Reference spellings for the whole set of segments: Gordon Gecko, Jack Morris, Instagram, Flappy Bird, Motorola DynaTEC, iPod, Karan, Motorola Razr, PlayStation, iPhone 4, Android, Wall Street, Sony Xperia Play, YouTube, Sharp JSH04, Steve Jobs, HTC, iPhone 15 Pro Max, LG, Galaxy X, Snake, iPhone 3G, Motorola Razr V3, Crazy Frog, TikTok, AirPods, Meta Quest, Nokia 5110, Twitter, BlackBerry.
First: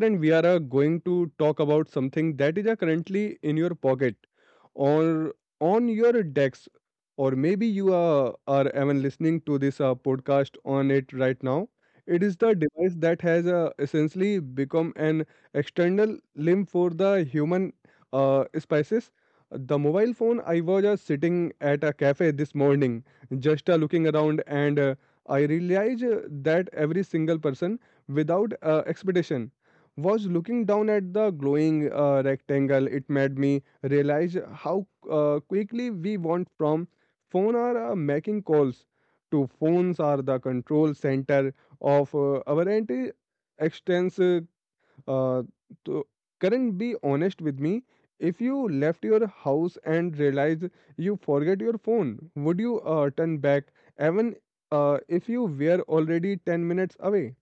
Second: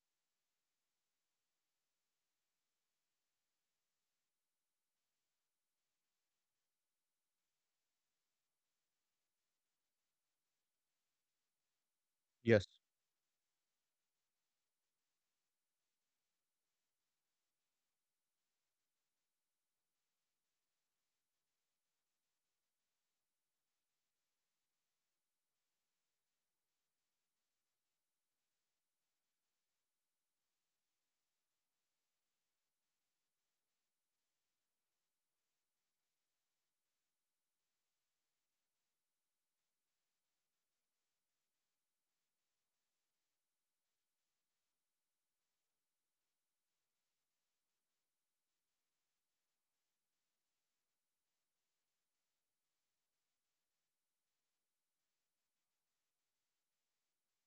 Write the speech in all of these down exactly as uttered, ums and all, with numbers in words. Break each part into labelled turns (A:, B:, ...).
A: Karan, we are uh, going to talk about something that is uh, currently in your pocket or on your desk, or maybe you uh, are even listening to this uh, podcast on it right now. It is the
B: Yes.
A: device that has uh, essentially become an external limb for the human uh, species. The mobile phone. I was uh, sitting at a cafe this morning, just uh, looking around, and uh, I realized uh, that every single person without uh, expectation was looking down at the glowing uh, rectangle. It made me realize how uh, quickly we want from phone are uh, making calls to phones are the control center of uh, our entire extents uh, uh, to current. Be honest with me, if you left your house and realized you forget your phone, would you uh, turn back even uh, if you were already ten minutes away?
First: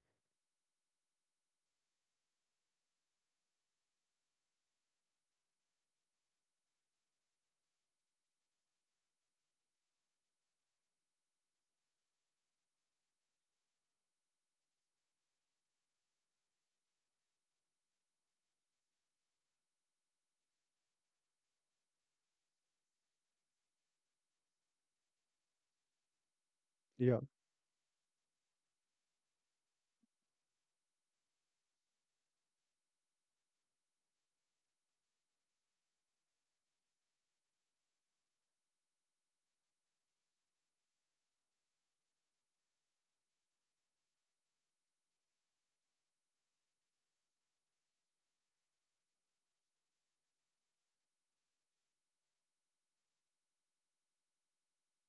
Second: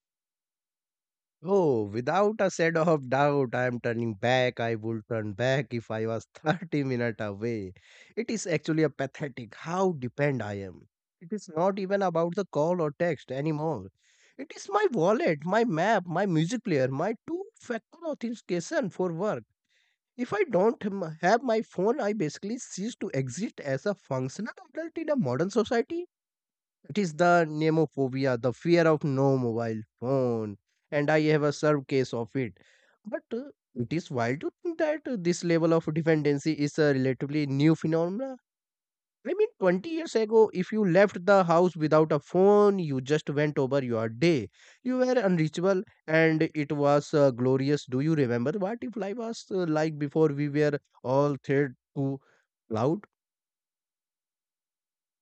B: Oh, without a shadow of doubt, I am turning back. I would turn back if I was thirty minutes away. It is actually a pathetic how dependent I am. It is not even about the call or text anymore. It is my wallet, my map, my music player, my two factor authentication for work. If I don't m- have my phone, I basically cease to exist as a functional adult in a modern society. It is
A: Yeah.
B: the nemophobia, the fear of no mobile phone, and I have a served case of it. But uh, It is wild to think that uh, this level of dependency is a relatively new phenomenon. I mean, twenty years ago, if you left the house without a phone, you just went over your day. You were unreachable, and it was uh, glorious. Do you remember what if life was uh, like before we were all thread to cloud?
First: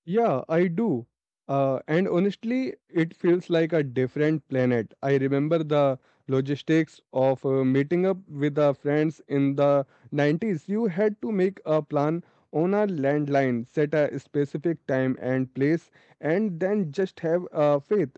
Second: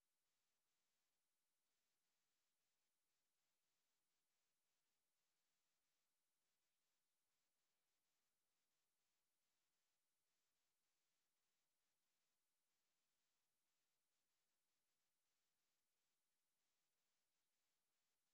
A: Yeah, I do. Uh, and honestly, it feels like a different planet. I remember the logistics of uh, meeting up with the friends in the nineties. You had to make a plan on a landline, set a specific time and place, and then just have uh, faith.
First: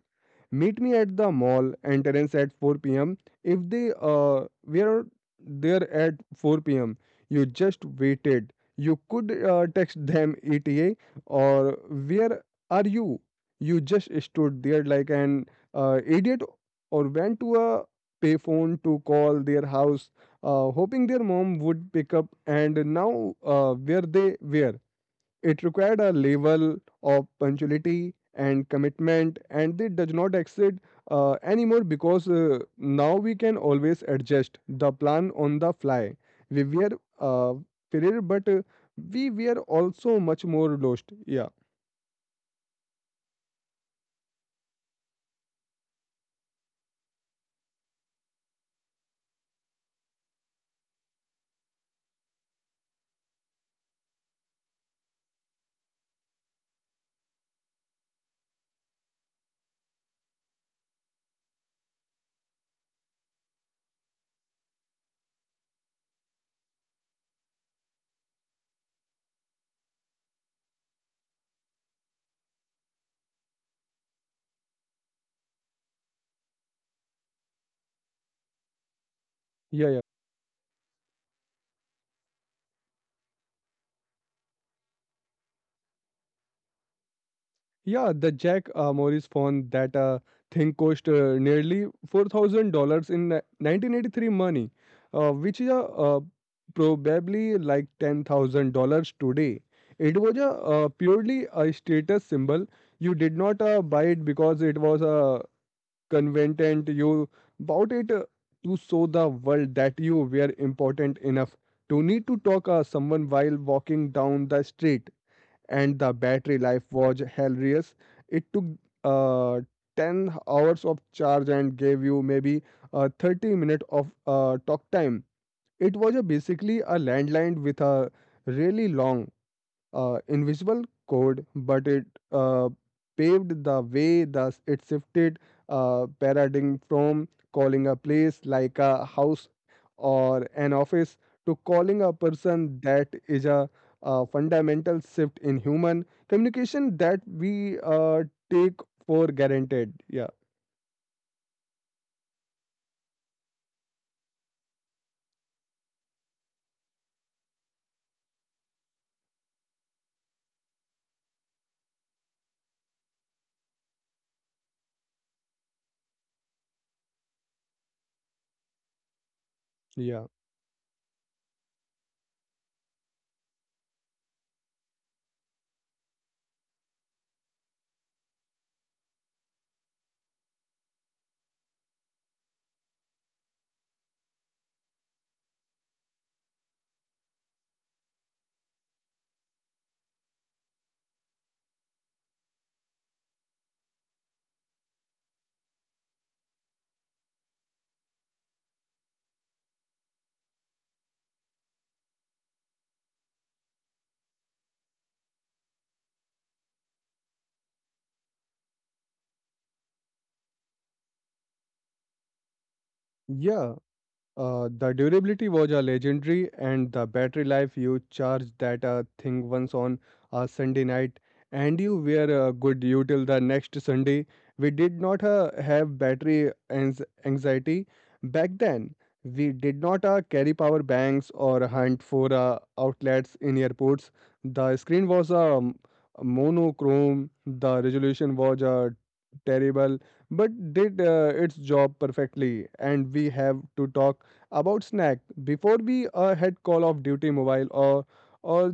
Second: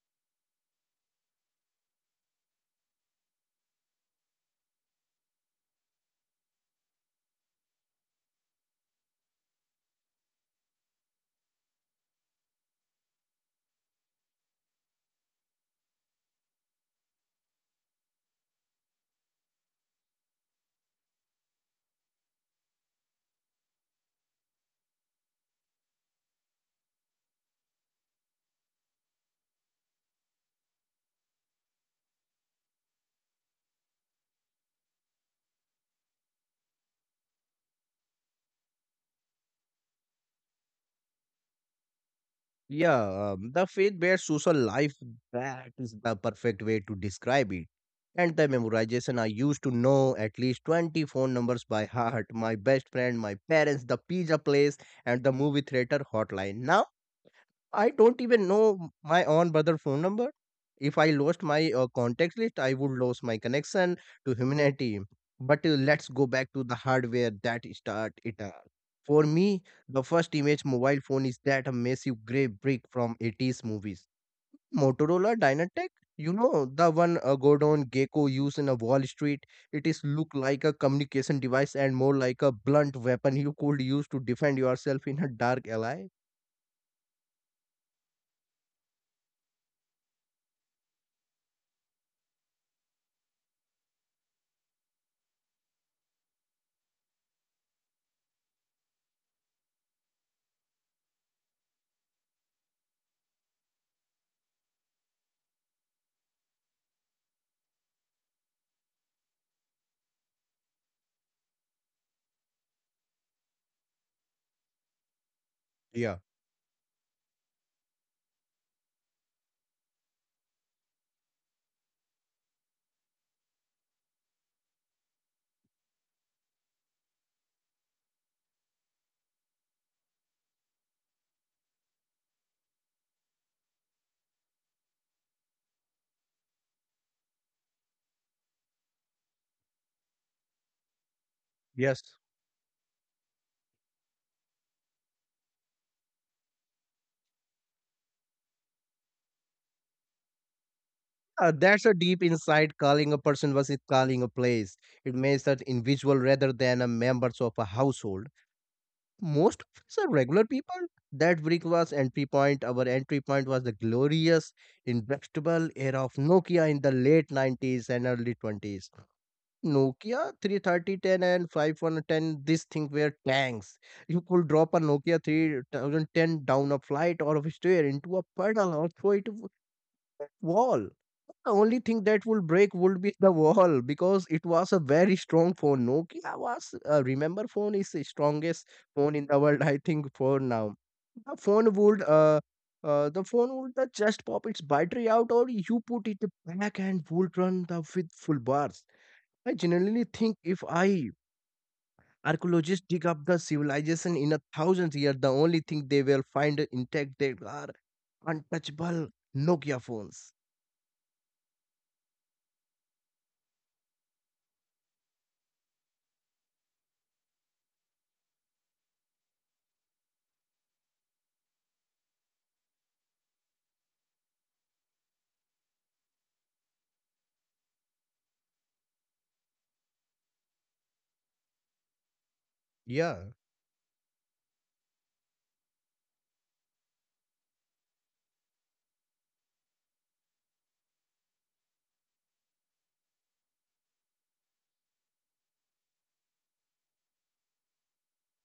A: Meet me at the mall entrance at four p m. If they uh, were there at four p m, you just waited. You could uh, text them E T A or where are you? You just stood there like an uh, idiot, or went to a payphone to call their house, uh, hoping their mom would pick up. And now, uh, where they were. It required a level of punctuality and commitment, and it does not exceed uh, anymore, because uh, now we can always adjust the plan on the fly. We were uh, failure, but uh, we were also much more lost. Yeah,
B: Yeah, um, the faith-based social life, that is the perfect way to describe it. And the memorization, I used to know at least twenty phone numbers by heart, my best friend, my parents, the pizza place, and the movie theater hotline. Now I don't even know my own brother phone number. If I lost my uh, contact list, I would lose my connection to humanity. But uh, Let's go back to the hardware that start it all. For me, the first image mobile phone is that a massive gray brick from eighties movies. Motorola Dynatec, you know, the one uh, Gordon Gecko used in a Wall Street.
A: yeah, yeah.
B: It is look like a communication device and more like a blunt weapon you could use to defend yourself in a dark alley.
A: Yeah, the Jack uh, Morris phone, that uh, thing cost uh, nearly four thousand dollars in uh, nineteen eighty three money, uh, which is uh, uh, probably like ten thousand dollars today. It was a uh, purely a status symbol. You did not uh, buy it because it was a convenient. You bought it uh, to show the world that you were important enough to need to talk uh, someone while walking down the street. And the
B: Yeah.
A: battery life was hilarious. It took uh, ten hours of charge and gave you maybe uh, thirty minutes of uh, talk time. It was a basically a landline with a really long uh, invisible code, but it uh, paved the way. Thus, it shifted uh, paradigm from calling a place like a house or an office to calling a
B: Yes.
A: person. That is a, uh fundamental shift in human communication that we uh, take for granted. Yeah,
B: Uh, that's a deep insight. Calling a person versus calling a place. It makes that individual rather than a members of a household. Most of us are regular people. That brick was entry point. Our entry point was the glorious, indestructible era of Nokia in the late nineties and early twenties.
A: yeah,
B: Nokia thirty-three thousand ten and five one one oh, this thing were tanks. You could drop a Nokia three oh one oh down a flight or a stair into a puddle or throw it wall. The only thing that would break would be the wall because it was a very strong phone. Nokia was, uh, remember, phone is the strongest phone in the world, I think, for now. The phone would, uh, uh, the phone would uh, just pop its battery out, or you put it back and would run the with full bars. I generally think if I archaeologists dig up the civilization in a thousand years, the only thing they will find intact they are untouchable Nokia phones.
A: yeah. Uh, the durability was a legendary, and the battery life, you charge that uh, thing once on a Sunday night, and you were uh, good you till the next Sunday. We did not uh, have battery ans- anxiety back then. We did not uh, carry power banks or hunt for uh, outlets in
B: Yeah.
A: airports. The screen was um, monochrome. The resolution was uh, terrible, but did uh, its job perfectly. And we have to talk about snack before we uh, had call of duty mobile or or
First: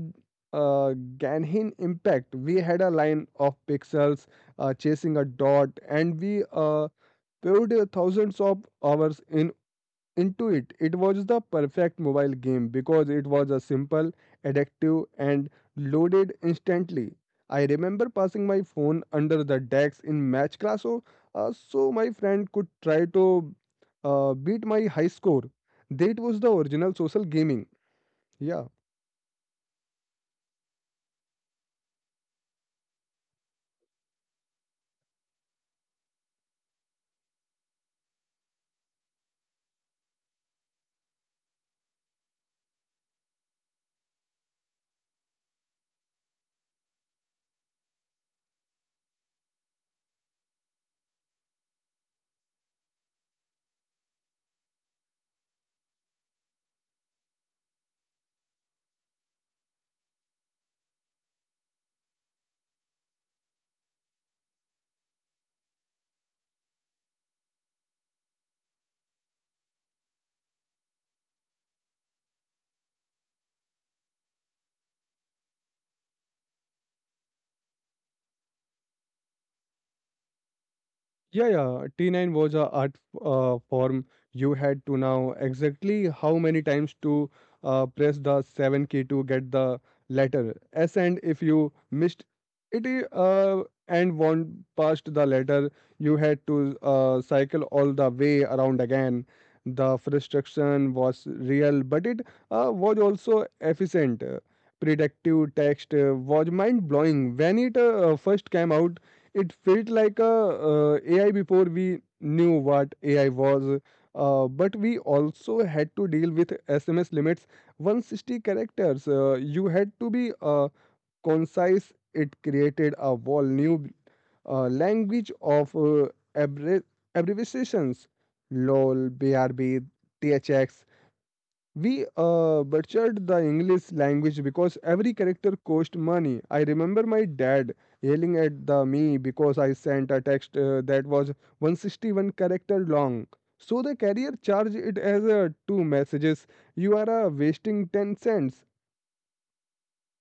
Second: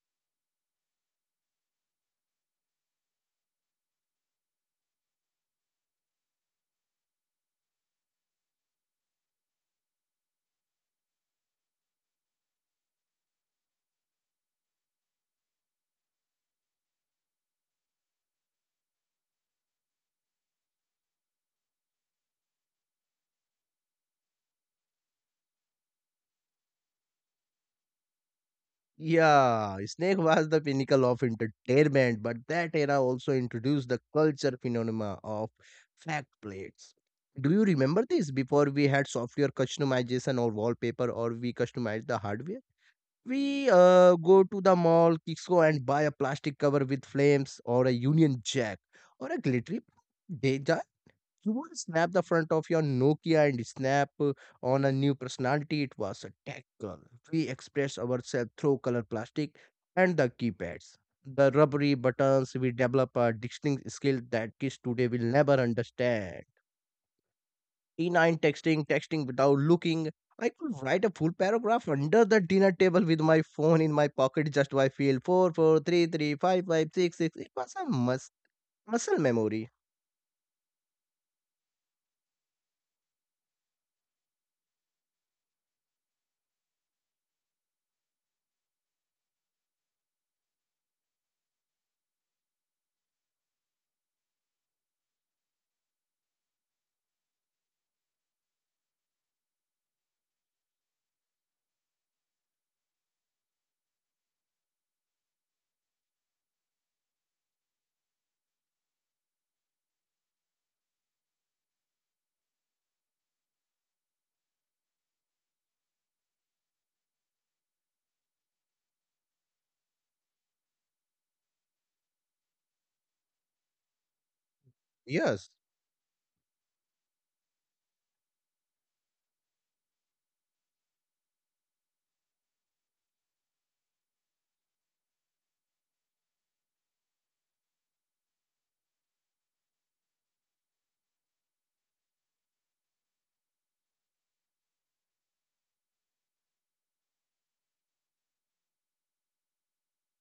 A: uh, ganhin impact. We had a line of pixels uh, chasing a dot, and we uh, paid thousands of hours in into it. It was the perfect mobile game because it was a simple, addictive, and loaded instantly. I remember passing my phone under the desk in match class, so, uh, so my friend could try to uh, beat my high score. That was the original social gaming. Yeah.
B: Yeah, Snake was the pinnacle of entertainment, but that era also introduced the culture phenomena of fact plates. Do you remember this? Before we had software customization or wallpaper, or we customized the hardware. We uh, go to the mall, Kixco, and buy a plastic cover with flames, or a Union Jack, or a glittery. Deja you want to snap the front of your Nokia and snap uh, on a new personality. It was a tackle. We express ourselves through color plastic and the keypads. The rubbery buttons, we develop a distinct skill that kids today will never understand. T nine texting, texting without looking. I could write a full paragraph under the dinner table with my phone in my pocket just by feel four, four, three, three, five, five, six, six. It was a mus- muscle memory.
A: Yeah, yeah. T nine was a art uh, form. You had to know exactly how many times to uh, press the seven key to get the letter S, and if you missed it eh, uh, and went past the letter, you had to uh, cycle all the way around again. The frustration was real, but it uh, was also efficient. Predictive text uh, was mind blowing when it uh, first came out. It felt like a uh, A I before we knew what A I was, uh, but we also had to deal with S M S limits, one hundred sixty characters. Uh, you had to be uh, concise. It created a whole new uh, language
B: Yes.
A: of uh, abbre- abbreviations: LOL, B R B, T H X. We uh, butchered the English language because every character cost money. I remember my dad yelling at the me because I sent a text uh, that was one hundred sixty-one character long. So the carrier charged it as uh, two messages. You are uh, wasting ten cents.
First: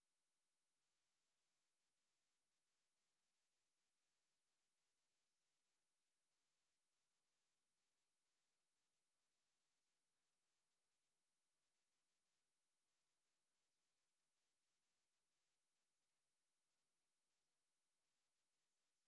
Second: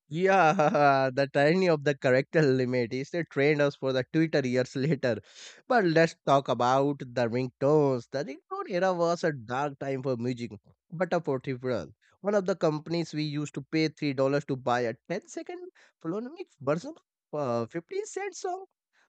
B: Yeah, the tyranny of the character limit is they trained us for the Twitter years later. But let's talk about the ringtones. The ringtone era was a dark time for music, but a portable. One of the companies we used to pay three dollars to buy a ten second phonemic version of a fifty cent song.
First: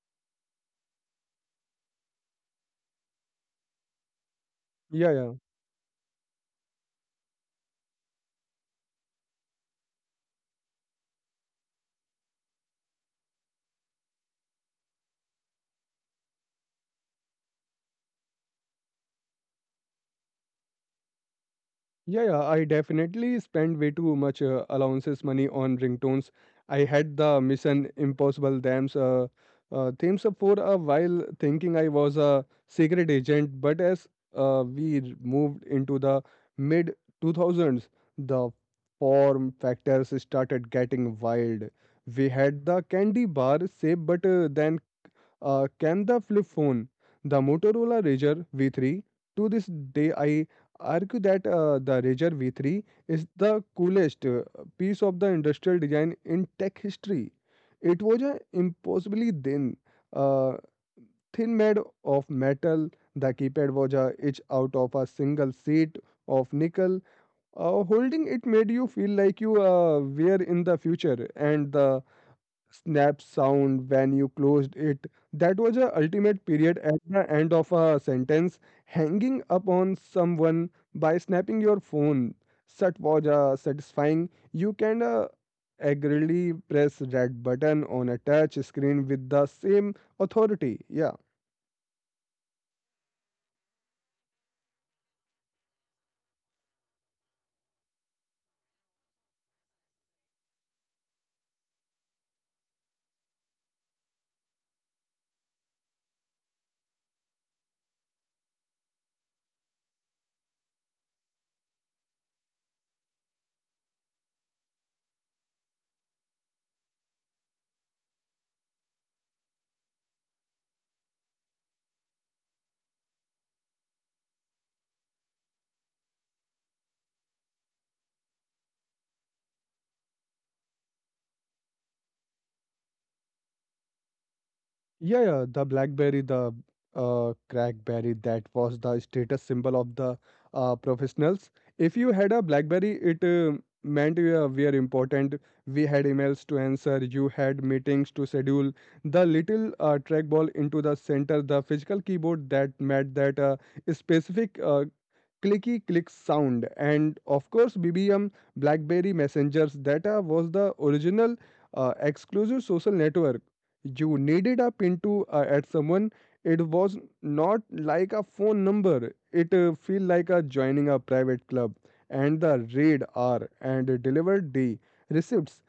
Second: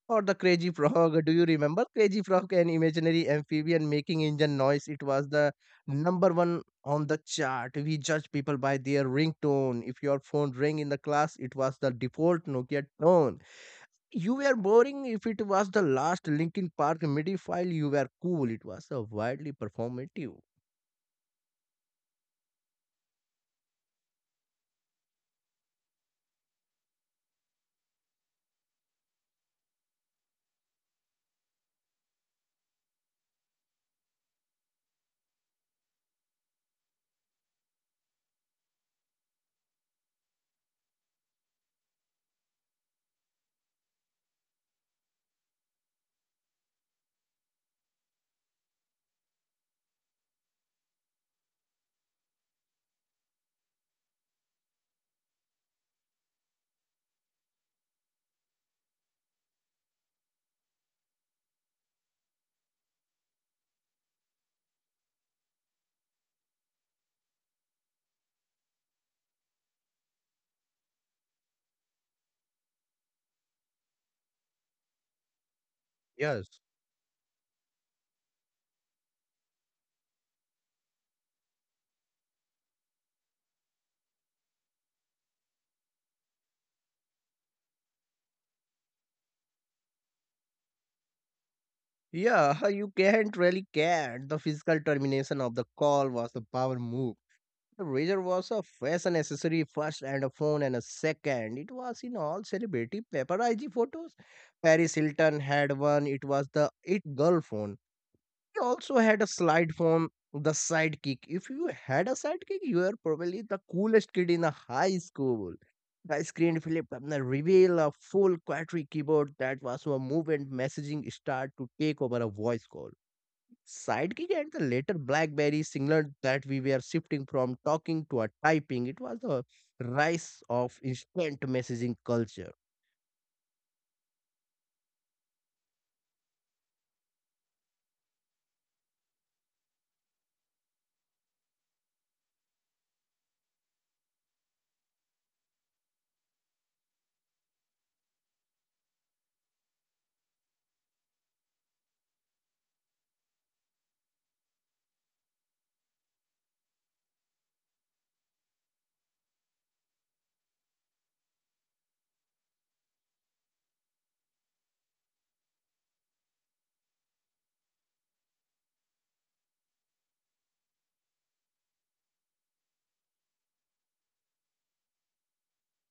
B: Or the Crazy Frog. Do you remember Crazy Frog, an imaginary amphibian making engine noise? It
A: Yeah,
B: was
A: yeah.
B: the number one on the chart. We judge people by their ringtone. If your phone rang in the class, it was the default Nokia tone. You were boring if it was the last Linkin Park M I D I file. You were cool. It was a widely performative.
A: Yeah, yeah, I definitely spent way too much uh, allowances money on ringtones. I had the Mission Impossible themes, uh, uh, themes up for a while, thinking I was a secret agent. But as uh, we r- moved into the mid two thousands, the form factors started getting wild. We had the candy bar shape, but uh, then uh, can the flip phone, the Motorola Razr V three? To this day, I argue that uh, the Razr V three is the coolest uh, piece of the industrial design in tech history. It was a impossibly thin, uh, thin made of metal. The keypad was a each out of a single sheet of nickel. Uh, holding it made you feel like you uh, were in the future, and the snap sound when you closed it. That was a
B: Yes.
A: ultimate period at the end of a sentence. Hanging up on someone by snapping your phone. That was uh, satisfying. You can uh, aggressively press red button on a touch screen with the same authority. Yeah.
B: Yeah, you can't really get the physical termination of the call was the power move. The razor was a fashion accessory first and a phone and a second. It was in all celebrity paparazzi photos. Paris Hilton had one. It was the it girl phone. He also had a slide phone, the sidekick. If you had a sidekick, you were probably the coolest kid in the high school. The screen flipped and the reveal a full quadri keyboard that was a movement messaging start to take over a voice call. Sidekick and the later BlackBerry signaled that we were shifting from talking to a typing. It was the rise of instant messaging culture.
A: Yeah, yeah, the BlackBerry, the uh, crackberry, that was the status symbol of the uh, professionals. If you had a BlackBerry, it uh, meant we were, we are important. We had emails to answer. You had meetings to schedule. The little uh, trackball into the center, the physical keyboard that met that uh, specific uh, clicky click sound, and of course BBM, BlackBerry Messengers data was the original uh, exclusive social network. You needed a pin to uh, add someone. It was not like a phone number. It uh, feel like a joining a private club. And the raid r and delivered d receipts,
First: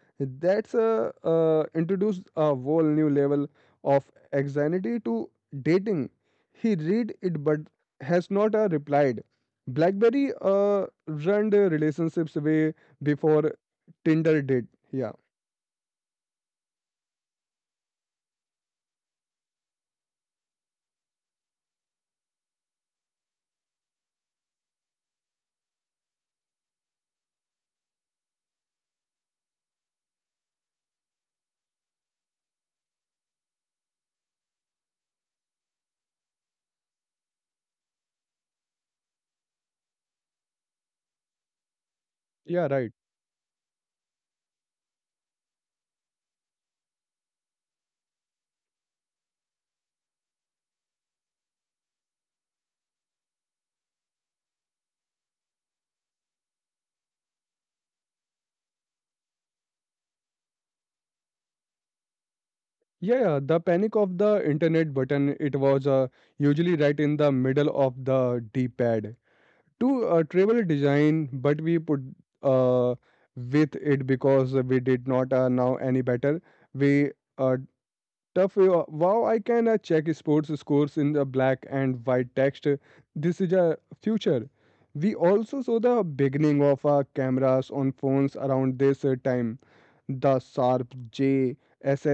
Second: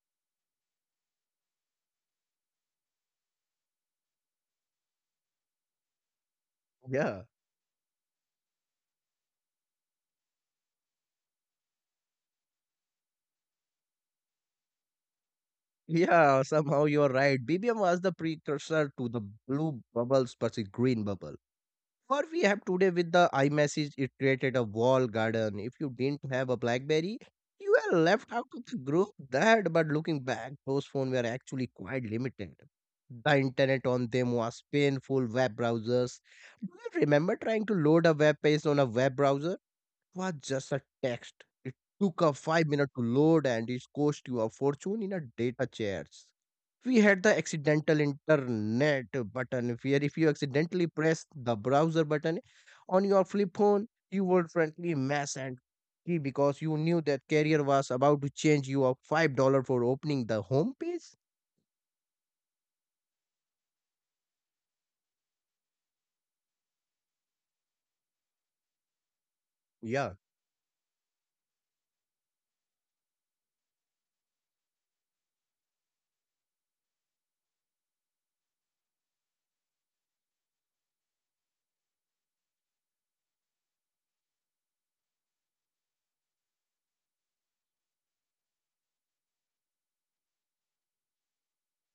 A: that's uh, uh, introduced a whole new level of anxiety to dating. He read
B: Yeah.
A: it, but has not uh, replied. BlackBerry uh, run the relationships way before Tinder did. Yeah,
B: Yeah, somehow you're right. B B M was the precursor to the blue bubbles versus green bubble. Or we have today with the iMessage, it created a wall garden. If you didn't have a BlackBerry, you were left out of the group. That, but looking back, those phones were actually quite limited. The internet on them was painful. Web browsers. Do you remember trying to load a web page on a web browser? Was just a text. It took a
A: yeah,
B: five
A: right.
B: minutes to load and it cost you a fortune in a data charge. We had the accidental internet button where if you accidentally press the browser button on your flip phone, you would frankly mess and key because you knew that carrier was about to change you a five dollar for opening the home page.
A: Yeah, yeah, the panic of the internet button, it was uh, usually right in the middle of the D-pad. To uh,
B: Yeah,
A: travel design, but we put uh, with it because we did not uh, know any better. We uh, Tough. uh, Wow, I can uh, check sports scores in the black and white text. This is a future. We also saw the beginning of uh, cameras on phones around this uh, time. The Sharp J S H oh four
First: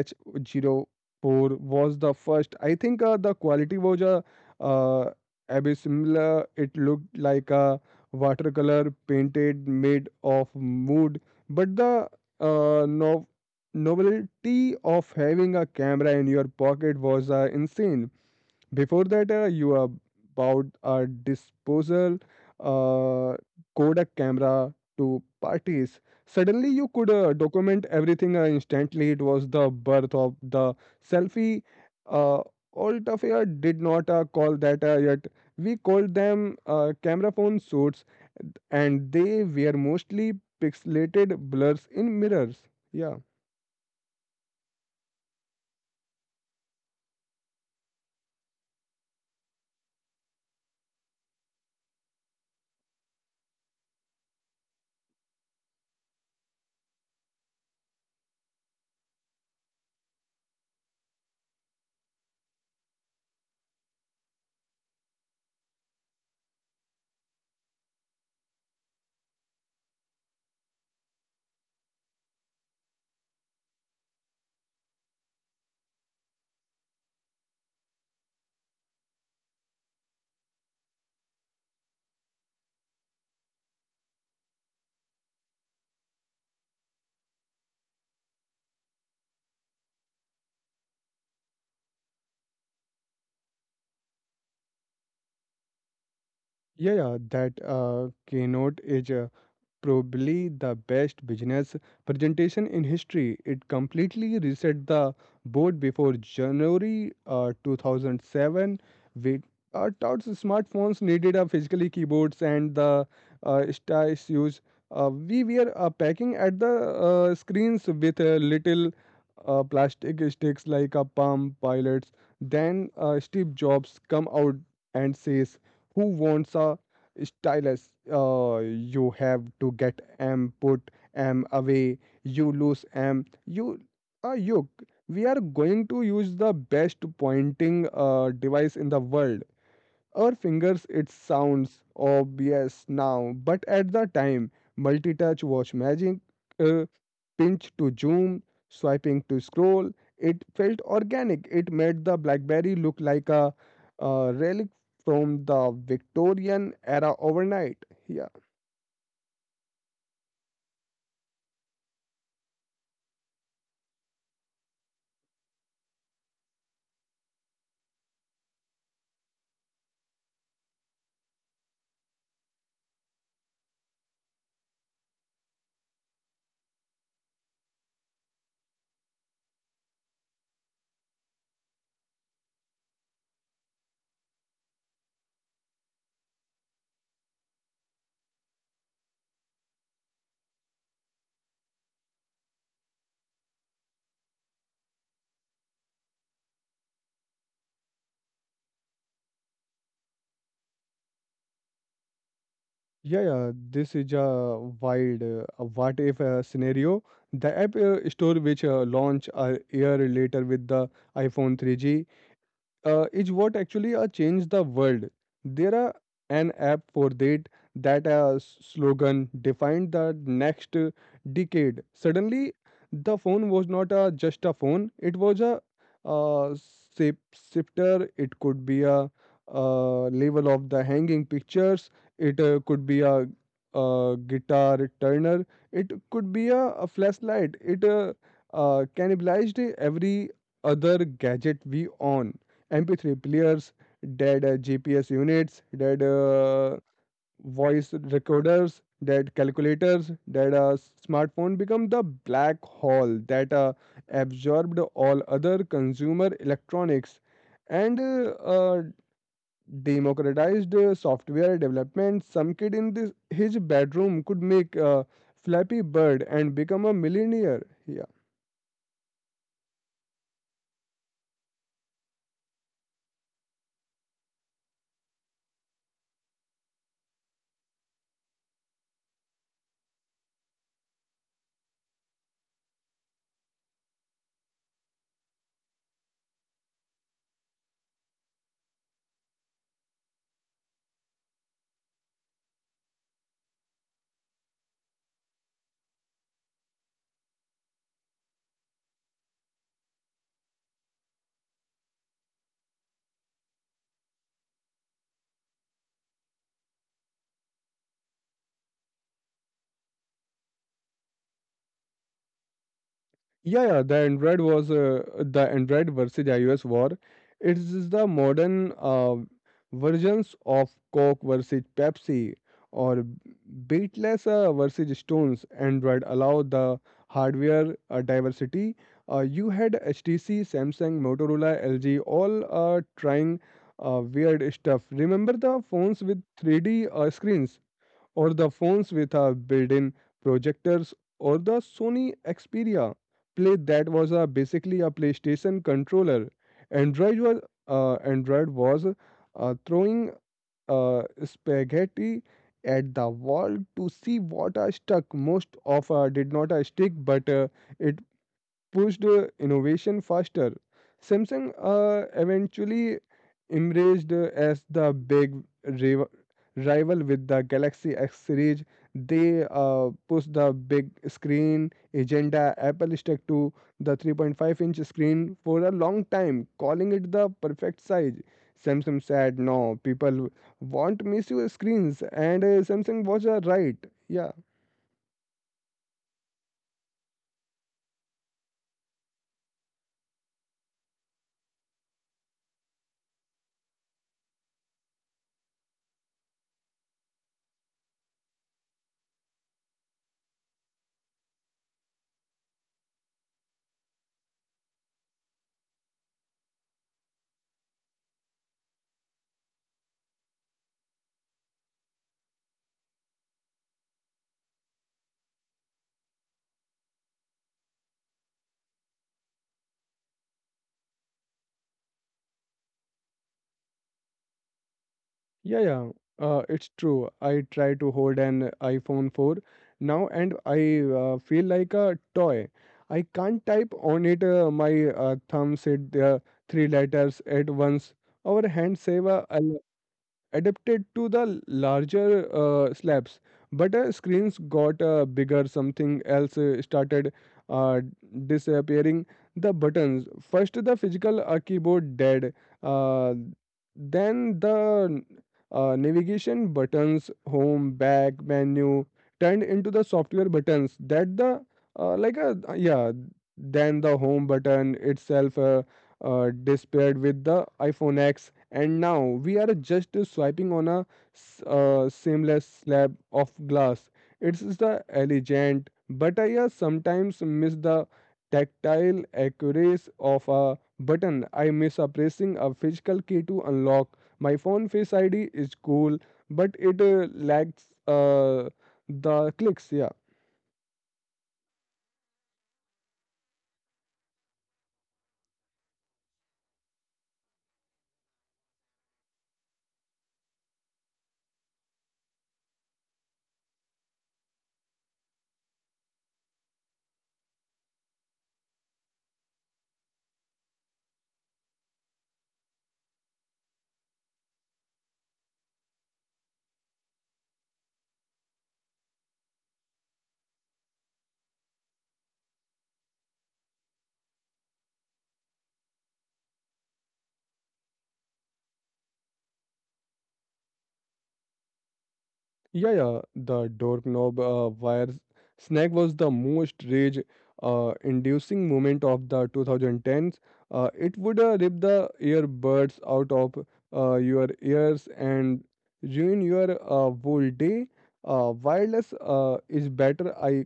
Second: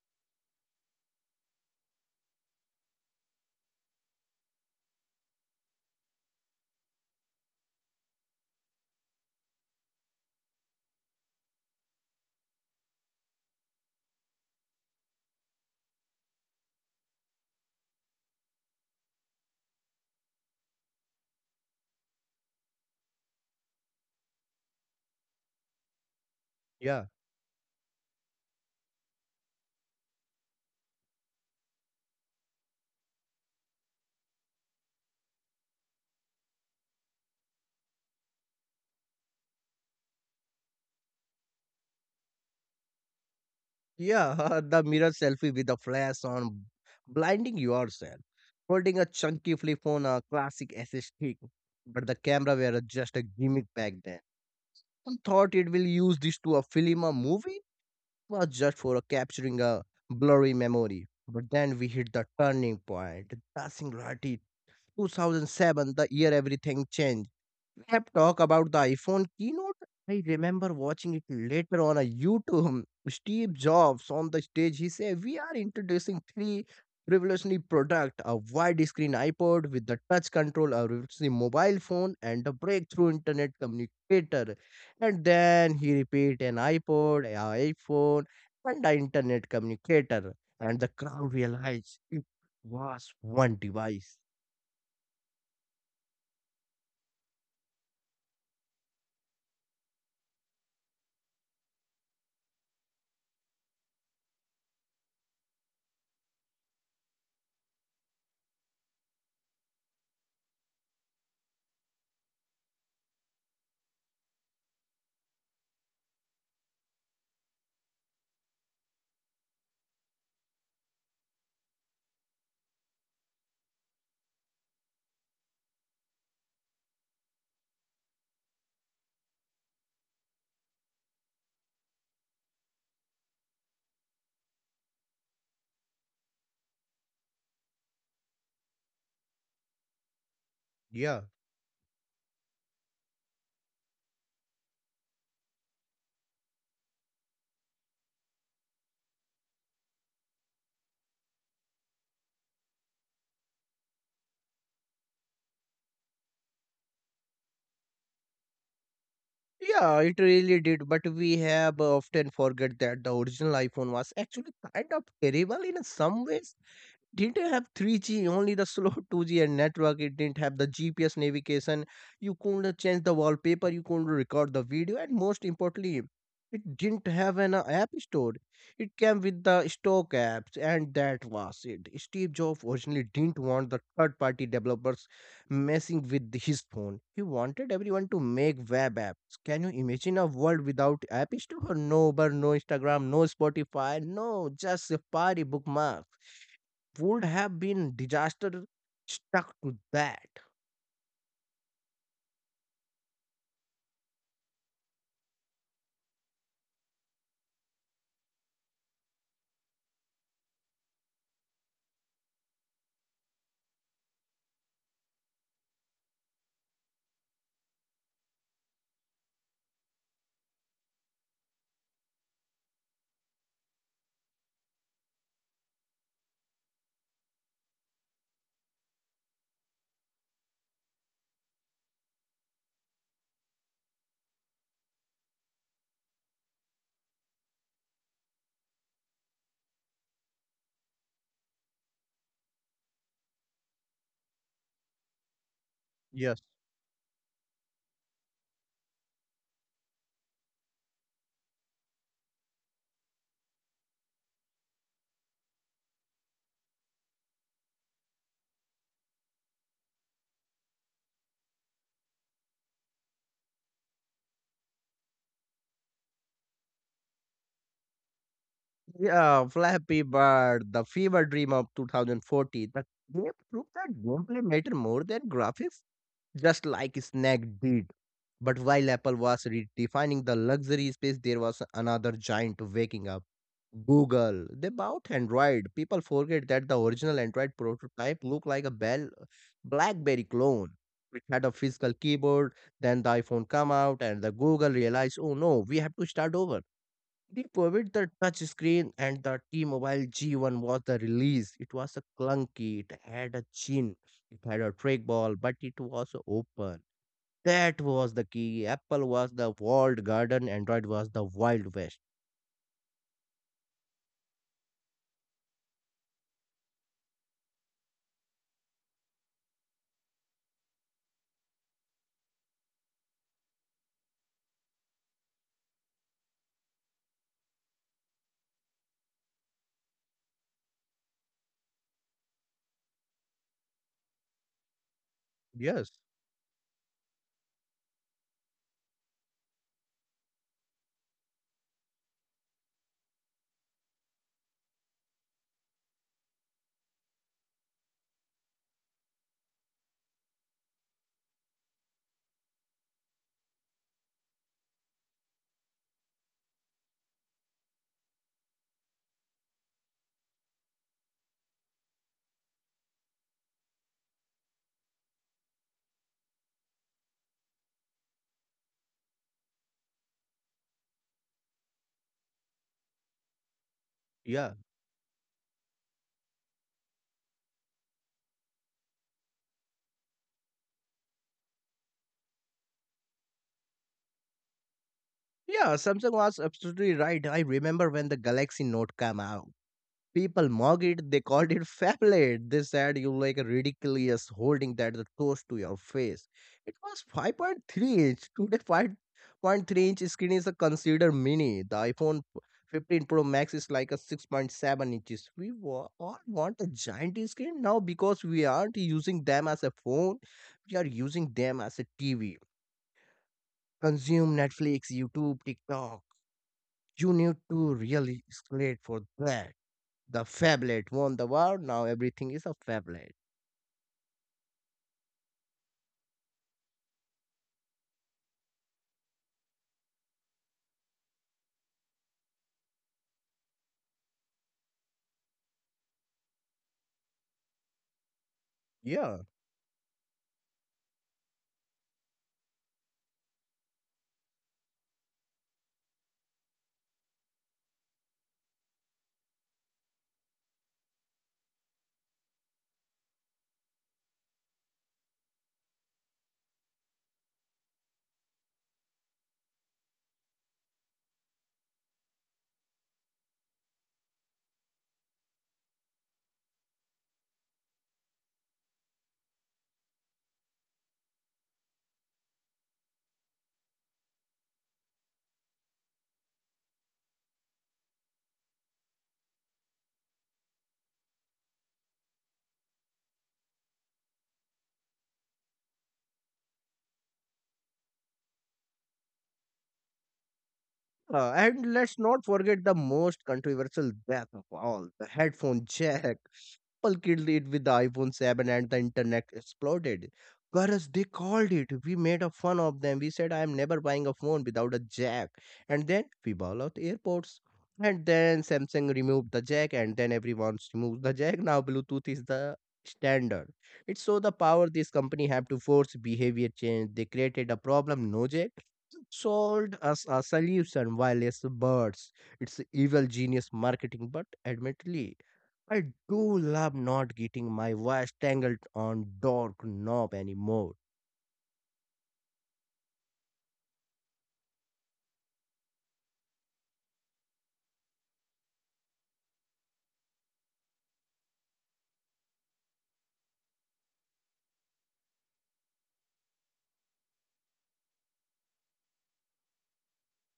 A: was the first. I think uh, the quality was uh, uh, abysmal. It looked like a watercolor painted made of mood, but the uh, no novelty of having a camera in your pocket was uh, insane. Before that, uh, you uh, bought a disposal uh, Kodak camera to parties. Suddenly, you
B: yeah.
A: could uh, document everything uh, instantly. It was the birth of the selfie. Uh, old affair did not uh, call that uh, yet. We called them uh, camera phone suits, and they were mostly pixelated blurs in mirrors. Yeah.
B: Yeah, the mirror selfie with a flash on, blinding yourself. Holding a chunky flip phone, a classic S S T. But the camera were just a gimmick back then. Some thought it will use this to a film or movie, was just for capturing a blurry memory. But then we hit the turning point. The singularity, two thousand seven, the year everything changed. Crap talk about the iPhone keynote. I remember watching it later on a YouTube. Steve Jobs on the stage, he said, "We are introducing three revolutionary product: a widescreen iPod with the touch control, a revolutionary mobile phone, and a breakthrough internet communicator." And then he repeat an iPod, an iPhone, and an internet communicator. And the crowd realized it was one device.
A: Yeah, yeah, that uh, keynote is uh, probably the best business presentation in history. It completely reset the board before January uh, two thousand seven. We uh, thought smartphones needed a physical keyboards and the uh, stylus used. Uh, we were uh, packing at the uh, screens with uh, little uh, plastic sticks like a palm pilots. Then uh, Steve Jobs come out and says, "Who wants a?" Stylus, uh, you have to get M, put M away, you lose M, you uh, you. We are going to use the best pointing uh, device in the world. Our fingers, it
B: Yeah.
A: sounds obvious now, but at the time, multi touch was magic. Uh, pinch to zoom, swiping to scroll. It felt organic. It made the BlackBerry look like a uh relic from the Victorian era overnight. Yeah.
B: Yeah, it really did, but we have often forget that the original iPhone was actually kind of terrible in some ways didn't have three G, only the slow two G and network. It didn't have the G P S navigation. You couldn't change the wallpaper. You couldn't record the video. And most importantly, it didn't have an uh, app store. It came with the stock apps, and that was it. Steve Jobs originally didn't want the third party developers messing with his phone. He wanted everyone to make web apps. Can you imagine a world without app store? No Uber, no Instagram, no Spotify, no just Safari bookmark would have been disaster stuck to that.
A: Yeah, yeah. This is a wild uh, a what if uh, scenario. The App uh, Store, which uh, launched a year later with the iPhone three G, uh, is what actually uh, changed the world. There are an app for that. That uh, s- slogan defined the next uh, decade. Suddenly, the phone was not uh, just a phone; it was a uh, sip shifter. It could be a uh, level of the hanging pictures. It uh, could be a uh guitar turner. It could be a, a flashlight. It uh, uh, cannibalized every other gadget we own: M P three players, dead uh, G P S units, dead
B: Yes.
A: uh, voice recorders, dead calculators, dead. Uh, smartphone become the black hole that uh, absorbed all other consumer electronics and uh, uh, democratized uh, software development. Some kid in this, his bedroom could make a Flappy Bird and become a millionaire.
B: Yeah, Flappy Bird, the fever dream of twenty fourteen. The game proved that gameplay mattered more than graphics. Just like Snack did. But while Apple was redefining the luxury space, there was another giant waking up. Google. They bought Android. People forget that the original Android prototype looked like a Bell BlackBerry clone. It had a physical keyboard. Then the iPhone came out, and the Google realized, oh no, we have to start over. They provide the touch screen and the T-Mobile G one was the release. It was a clunky, it had a chin, it had a trackball, but it was open. That was the key. Apple was the walled garden, Android was the wild west.
A: Yeah, yeah, the Android was uh, the Android versus iOS war. It is the modern uh, versions of Coke versus Pepsi, or beatless uh, versus Stones. Android allowed the hardware uh, diversity. Uh, you had H T C, Samsung, Motorola, L G all uh, trying uh, weird stuff. Remember the
B: Yes,
A: phones with three D uh, screens? Or the phones with our built-in projectors, or the Sony Xperia Play that was a basically a PlayStation controller. Android was uh, Android was uh, throwing uh, spaghetti at the wall to see what are stuck. Most of uh, did not uh, stick, but uh, it pushed uh, innovation faster. Samsung uh, eventually embraced uh, as the big riv- rival with the Galaxy X series, they uh, push the big screen agenda. Apple stuck to the 3.5
B: yeah.
A: inch screen for a long time, calling it the perfect size. Samsung said, "No, people want massive screens," and uh, Samsung was uh, right. Yeah.
B: Yeah, Samsung was absolutely right. I remember when the Galaxy Note came out. People mocked it. They called it phablet. They said you like a ridiculous holding that the close to your face. It was five point three inch. Today, five point three inch screen is a considered mini. The iPhone fifteen Pro Max is like a six point seven inches. We wa- all want a giant screen now because we aren't using them as a phone. We are using them as a T V. Consume Netflix, YouTube, TikTok. You need to really escalate for that the Fablet won the war. Now everything is a Fablet.
A: Yeah, yeah, uh, it's true. I try to hold an iPhone four now and I uh, feel like a toy. I can't type on it, uh, my uh, thumbs hit the three letters at once. Our hands save
B: Yeah.
A: uh, a, adapted to the larger uh, slabs. But uh, screens got uh, bigger, something else uh, started uh, disappearing. The buttons first, the physical uh, keyboard, dead. uh, then the uh, navigation buttons, home, back, menu, turned into the software buttons that the uh, like a, yeah. Then the home button itself uh, uh, disappeared with the iPhone X, and now we are just swiping on a s- uh, seamless slab of glass. It's the elegant, but I uh, sometimes miss the tactile accuracy of a button. I miss uh, pressing a physical key to unlock my phone. Face I D is cool, but it uh, lacks uh, the clicks. Yeah.
B: Uh, and let's not forget the most controversial death of all the headphone jack. Apple killed it with the iPhone seven and the internet exploded. Girls, they called it. We made a fun of them. We said, I am never buying a phone without a jack. And then we bought out AirPods. And then Samsung removed the jack, and then everyone's removed the jack. Now Bluetooth is the standard. It's so the power this company have to force behavior change. They created a problem, no jack, sold us a solution, wireless birds. It's evil genius marketing, but admittedly I do love not getting my voice tangled on dark knob anymore.
A: Yeah, yeah, the doorknob uh, wire snag was the most rage uh, inducing moment of the twenty tens. Uh, it would uh, rip the earbuds out of uh, your ears and ruin your uh, whole day. Uh, wireless uh, is better, I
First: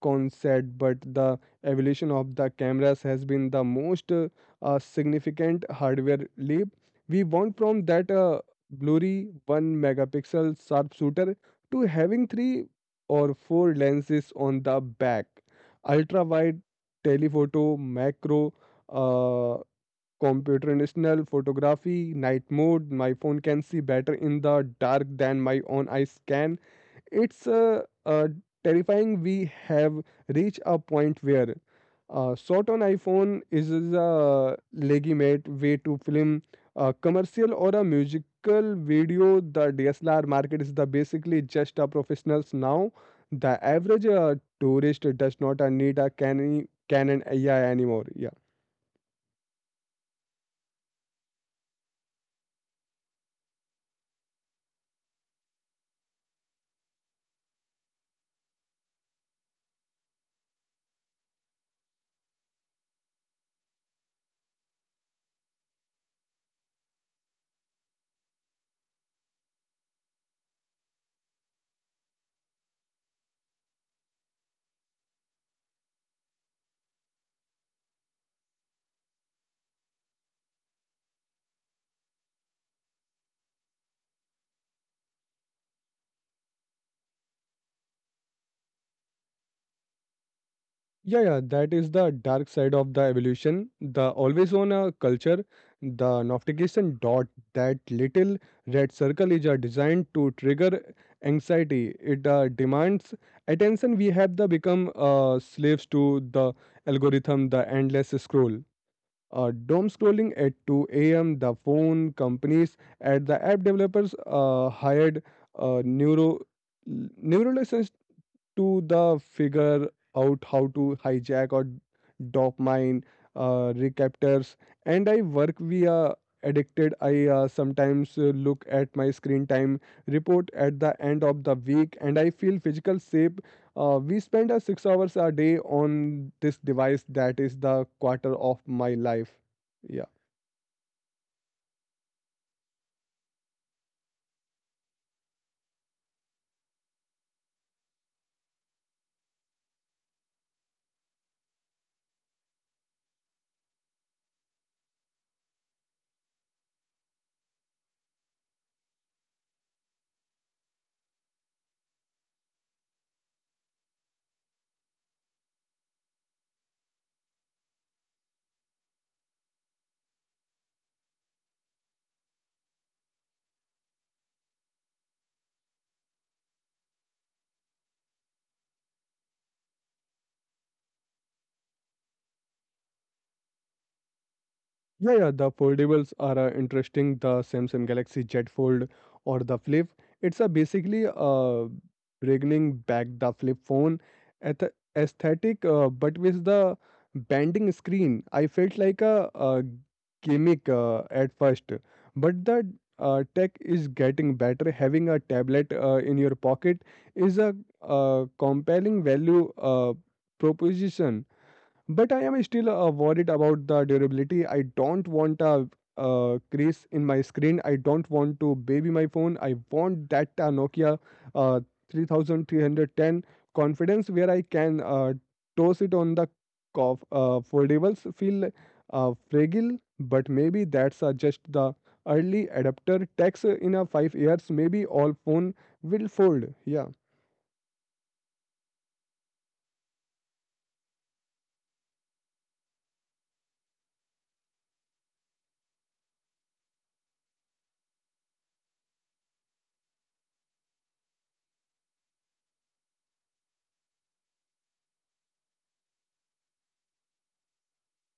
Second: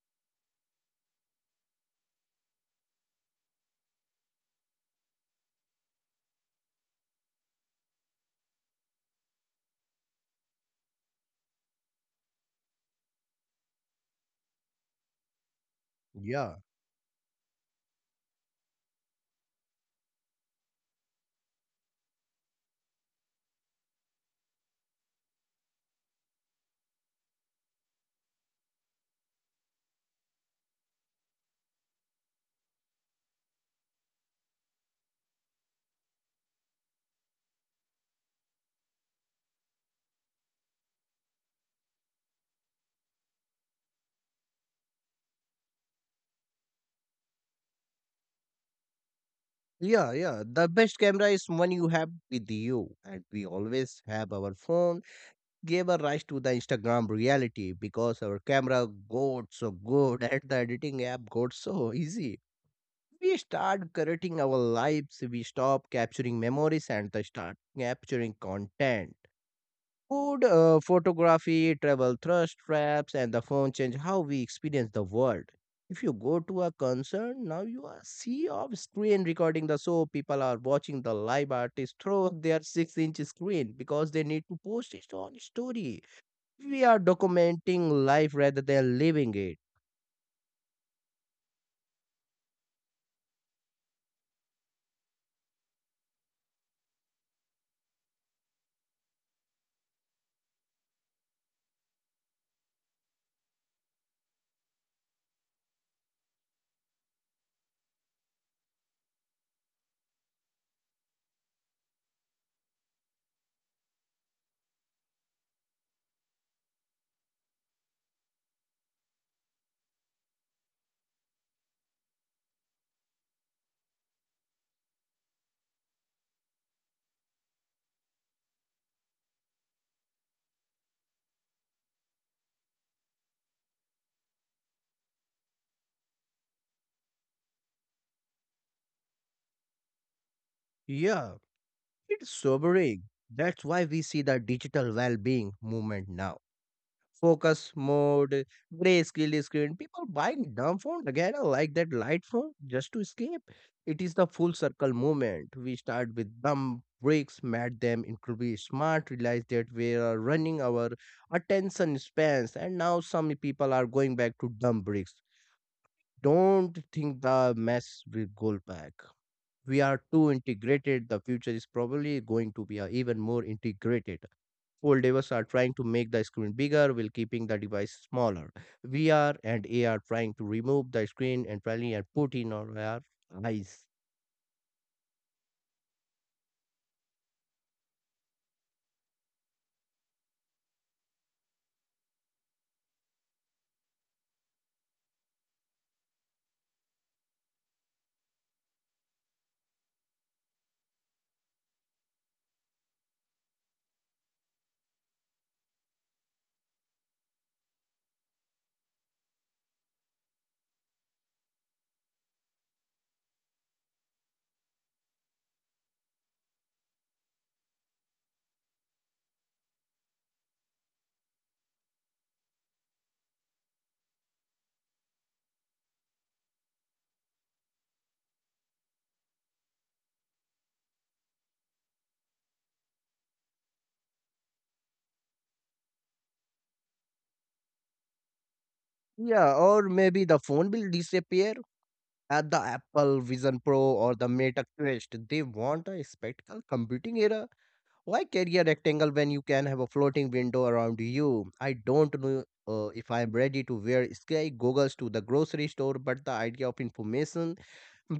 A: concept, but the evolution of the cameras has been the most uh, uh, significant hardware leap. We went from that uh, blurry one megapixel sharpshooter to having three or four lenses on the back: ultra
B: Yeah,
A: wide, telephoto, macro, uh, computational photography, night mode. My phone can see better in the dark than my own eyes can. It's uh, uh, terrifying. We have reached a point where uh, shot on iPhone is a legitimate way to film a commercial or a musical video. The D S L R market is the basically just a professionals now. The average uh, tourist does not uh, need a Canon Canon A I anymore. Yeah.
B: yeah, yeah. The best camera is one you have with you, and we always have our phone. Gave a rise to the Instagram reality because our camera got so good at the editing app got so easy. We start curating our lives. We stop capturing memories and the start capturing content. Food, uh, photography, travel thrust traps, and the phone change how we experience the world. If you go to a concert, now you are sea of screen recording the show. People are watching the live artist through their six inch screen because they need to post it on story. We are documenting life rather than living it.
A: Yeah, yeah, that is the dark side of the evolution. The always on a culture, the notification dot, that little red circle is uh, designed to trigger anxiety. It uh, demands attention. We have the become uh, slaves to the algorithm, the endless scroll, uh, doom scrolling at two a m. The phone companies at the app developers uh, hired uh, neuro neuroscientists to the figure out how to hijack or dopamine uh, recaptors. And I work via addicted. I uh, sometimes uh, look at my screen time report at the end of the week, and I feel physical shape. Uh, we spend uh, six hours a day on this device. That is the quarter of my life. Yeah.
B: Yeah, it's sobering. That's why we see the digital well being movement now focus mode, grayscale screen. People buying dumb phone again I like that light phone just to escape. It is the full circle movement. We start with dumb breaks, mad them incredibly smart, realize that we are running our attention spans, and now some people are going back to dumb breaks. Don't think the mess will go back. We are too integrated. The future is probably going to be uh, even more integrated. Old devs are trying to make the screen bigger while keeping the device smaller. V R and A R trying to remove the screen entirely and put in our our eyes.
A: Yeah, yeah, the foldables are uh, interesting. The Samsung Galaxy Z Fold or the Flip. It's a basically uh, bringing back the flip phone at aesthetic, uh, but with the bending screen. I felt like a, uh gimmick uh, at first, but the uh, tech is getting better. Having a tablet uh, in your pocket is a uh, compelling value uh, proposition. But I am still uh, worried about the durability. I don't want a uh, crease in my screen. I don't want to baby my phone. I want that uh, Nokia uh, three thousand three hundred ten confidence where I can uh, toss it on the cof- uh, foldables, feel uh, fragile, but maybe that's uh, just the early adapter tax. In a five years, maybe all phone will fold. Yeah.
B: Yeah, or maybe the phone will disappear at the Apple Vision Pro or the Meta Quest. They want a spectacle computing era. Why carry a rectangle when you can have a floating window around you? I don't know uh, if I am ready to wear sky goggles to the grocery store, but the idea of information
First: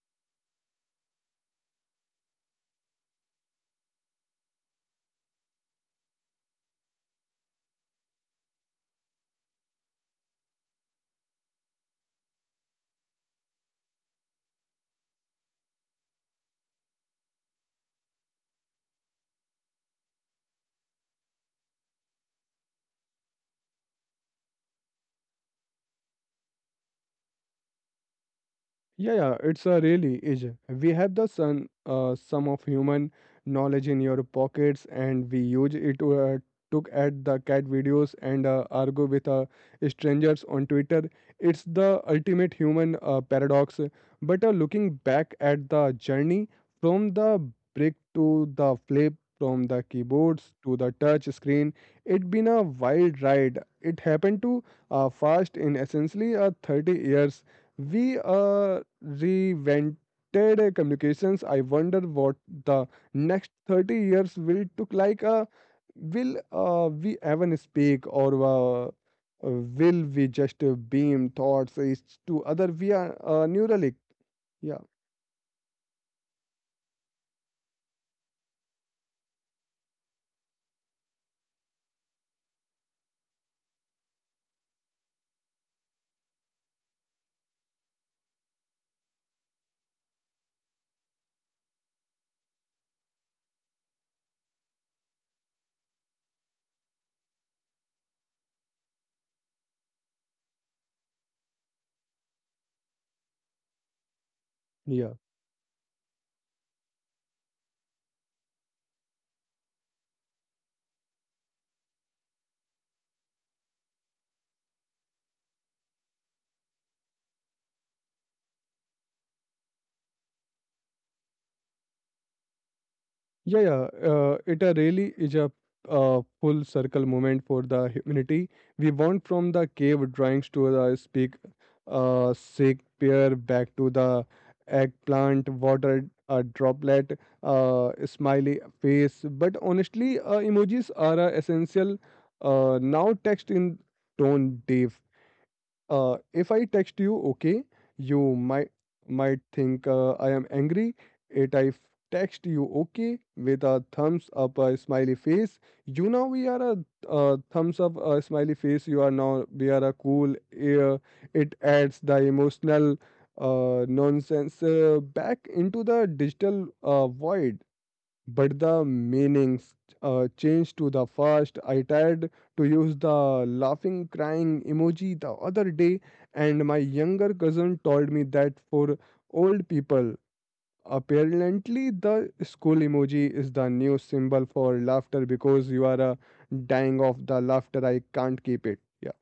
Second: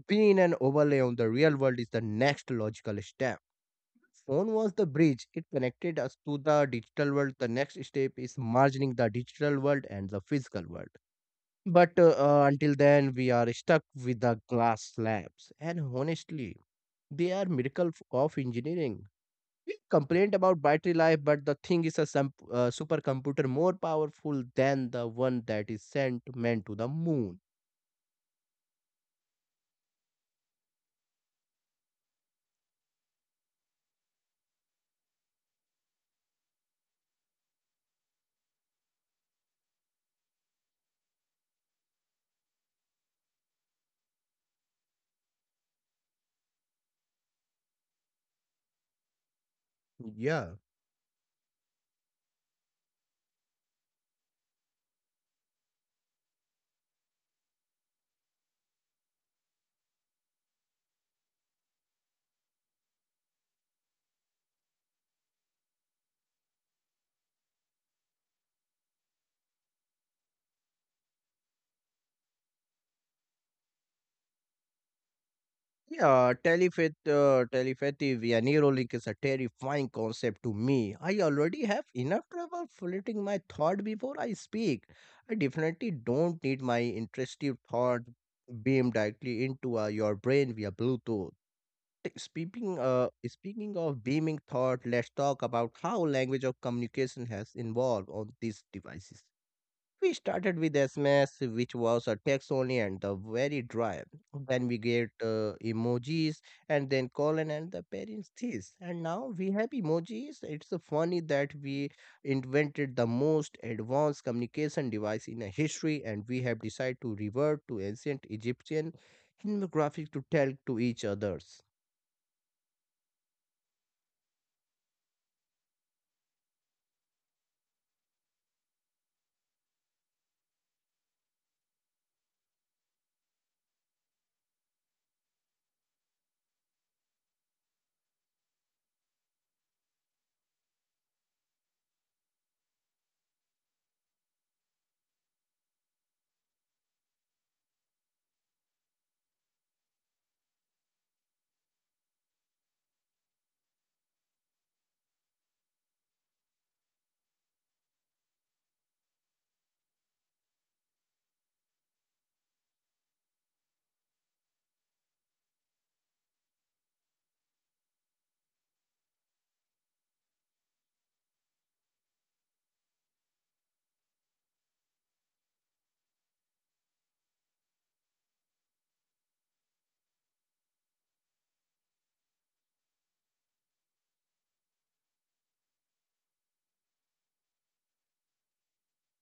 B: being an overlay on the real world is the next logical step. Phone was the bridge. It connected us to the digital world. The next step is merging the digital world and the physical world. But uh, uh, until then, we are stuck with the glass slabs. And honestly, they are miracle f- of engineering. We complained about battery life, but the thing is a sum- uh, supercomputer more powerful than the one that is sent meant to the moon.
A: Yeah, yeah, it's a really is. We have the sun, uh, sum of human knowledge in your pockets, and we use it to uh, look at the cat videos and uh, argue with uh, strangers on Twitter. It's the ultimate human uh, paradox. But uh, looking back at the journey, from the brick to the flip, from the keyboards
B: Yeah.
A: to the touch screen, it's been a wild ride. It happened to uh, fast. In essentially uh, thirty years we uh, revented uh, communications. I wonder what the next thirty years will look like. Uh, will uh, we even speak, or uh, will we just uh, beam thoughts is to other via uh, Neuralink? Yeah,
B: Yeah, telepath, uh, telepathy via Neuralink is a terrifying concept to me. I already have enough trouble filtering my thought before I speak. I definitely don't need my intrusive thought beamed directly into uh, your brain via Bluetooth. T- Speaking, uh, speaking of beaming thought, let's talk about how language of communication has evolved on these devices. We started with S M S, which was a text only and the very dry. Then we get
A: yeah.
B: uh, emojis and then colon and the parents this. And now we have emojis. It's uh, funny that we invented the most advanced communication device in uh, history, and we have decided to revert to ancient Egyptian hieroglyphics to tell to each others.
A: Yeah, yeah. Uh, it uh, really is a uh, full circle moment for the humanity. We want from the cave drawings to the speak, uh, Shakespeare, back to the eggplant, water uh, droplet, uh, smiley face. But honestly, uh, emojis are uh, essential uh, now. Text in tone deaf. Uh, if I text you, okay, you might might think uh, I am angry. If I f- text you, okay, with a thumbs up, a smiley face, you know we are a uh, thumbs up, a smiley face. You are now we are a cool. Uh, it adds the emotional uh, nonsense uh, back into the digital uh, void, but the meanings uh, changed to the first. I tried to use the laughing crying emoji the other day, and my younger cousin told me that for old people, apparently the school emoji is the new symbol for laughter because you are uh, dying of the laughter. I can't keep it. Yeah.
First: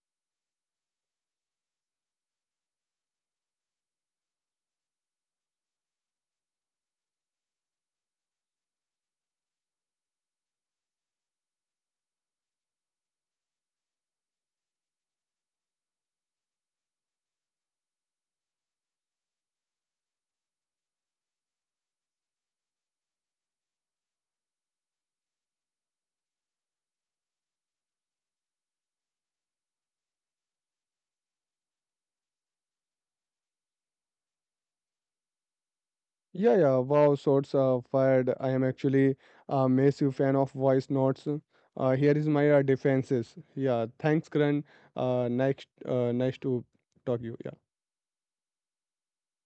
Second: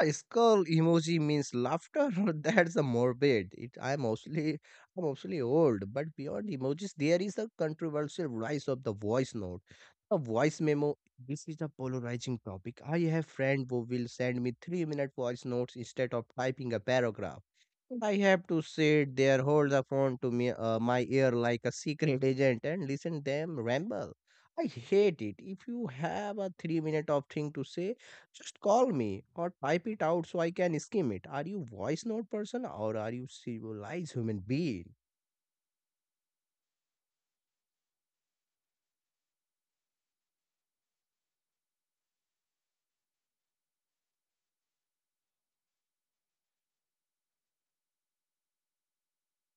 B: A skull emoji means laughter. That's a morbid. It, I'm mostly I'm mostly old, but beyond emojis, there is a controversial rise of the voice note, a voice memo. This is a polarizing topic. I have friend who will send me three-minute voice notes instead of typing a paragraph. And I have to sit there, hold the phone to me, uh, my ear like a secret agent, and listen them ramble. I hate it. If you have a three minute of thing to say, just call me or type it out so I can skim it. Are you voice note person or are you civilized human being?
A: Yeah, yeah. Wow, shots uh, fired. I am actually a massive fan of voice notes. Uh, here is my uh, defenses. Yeah, thanks, Karan. Uh, next, uh, nice to talk you. Yeah.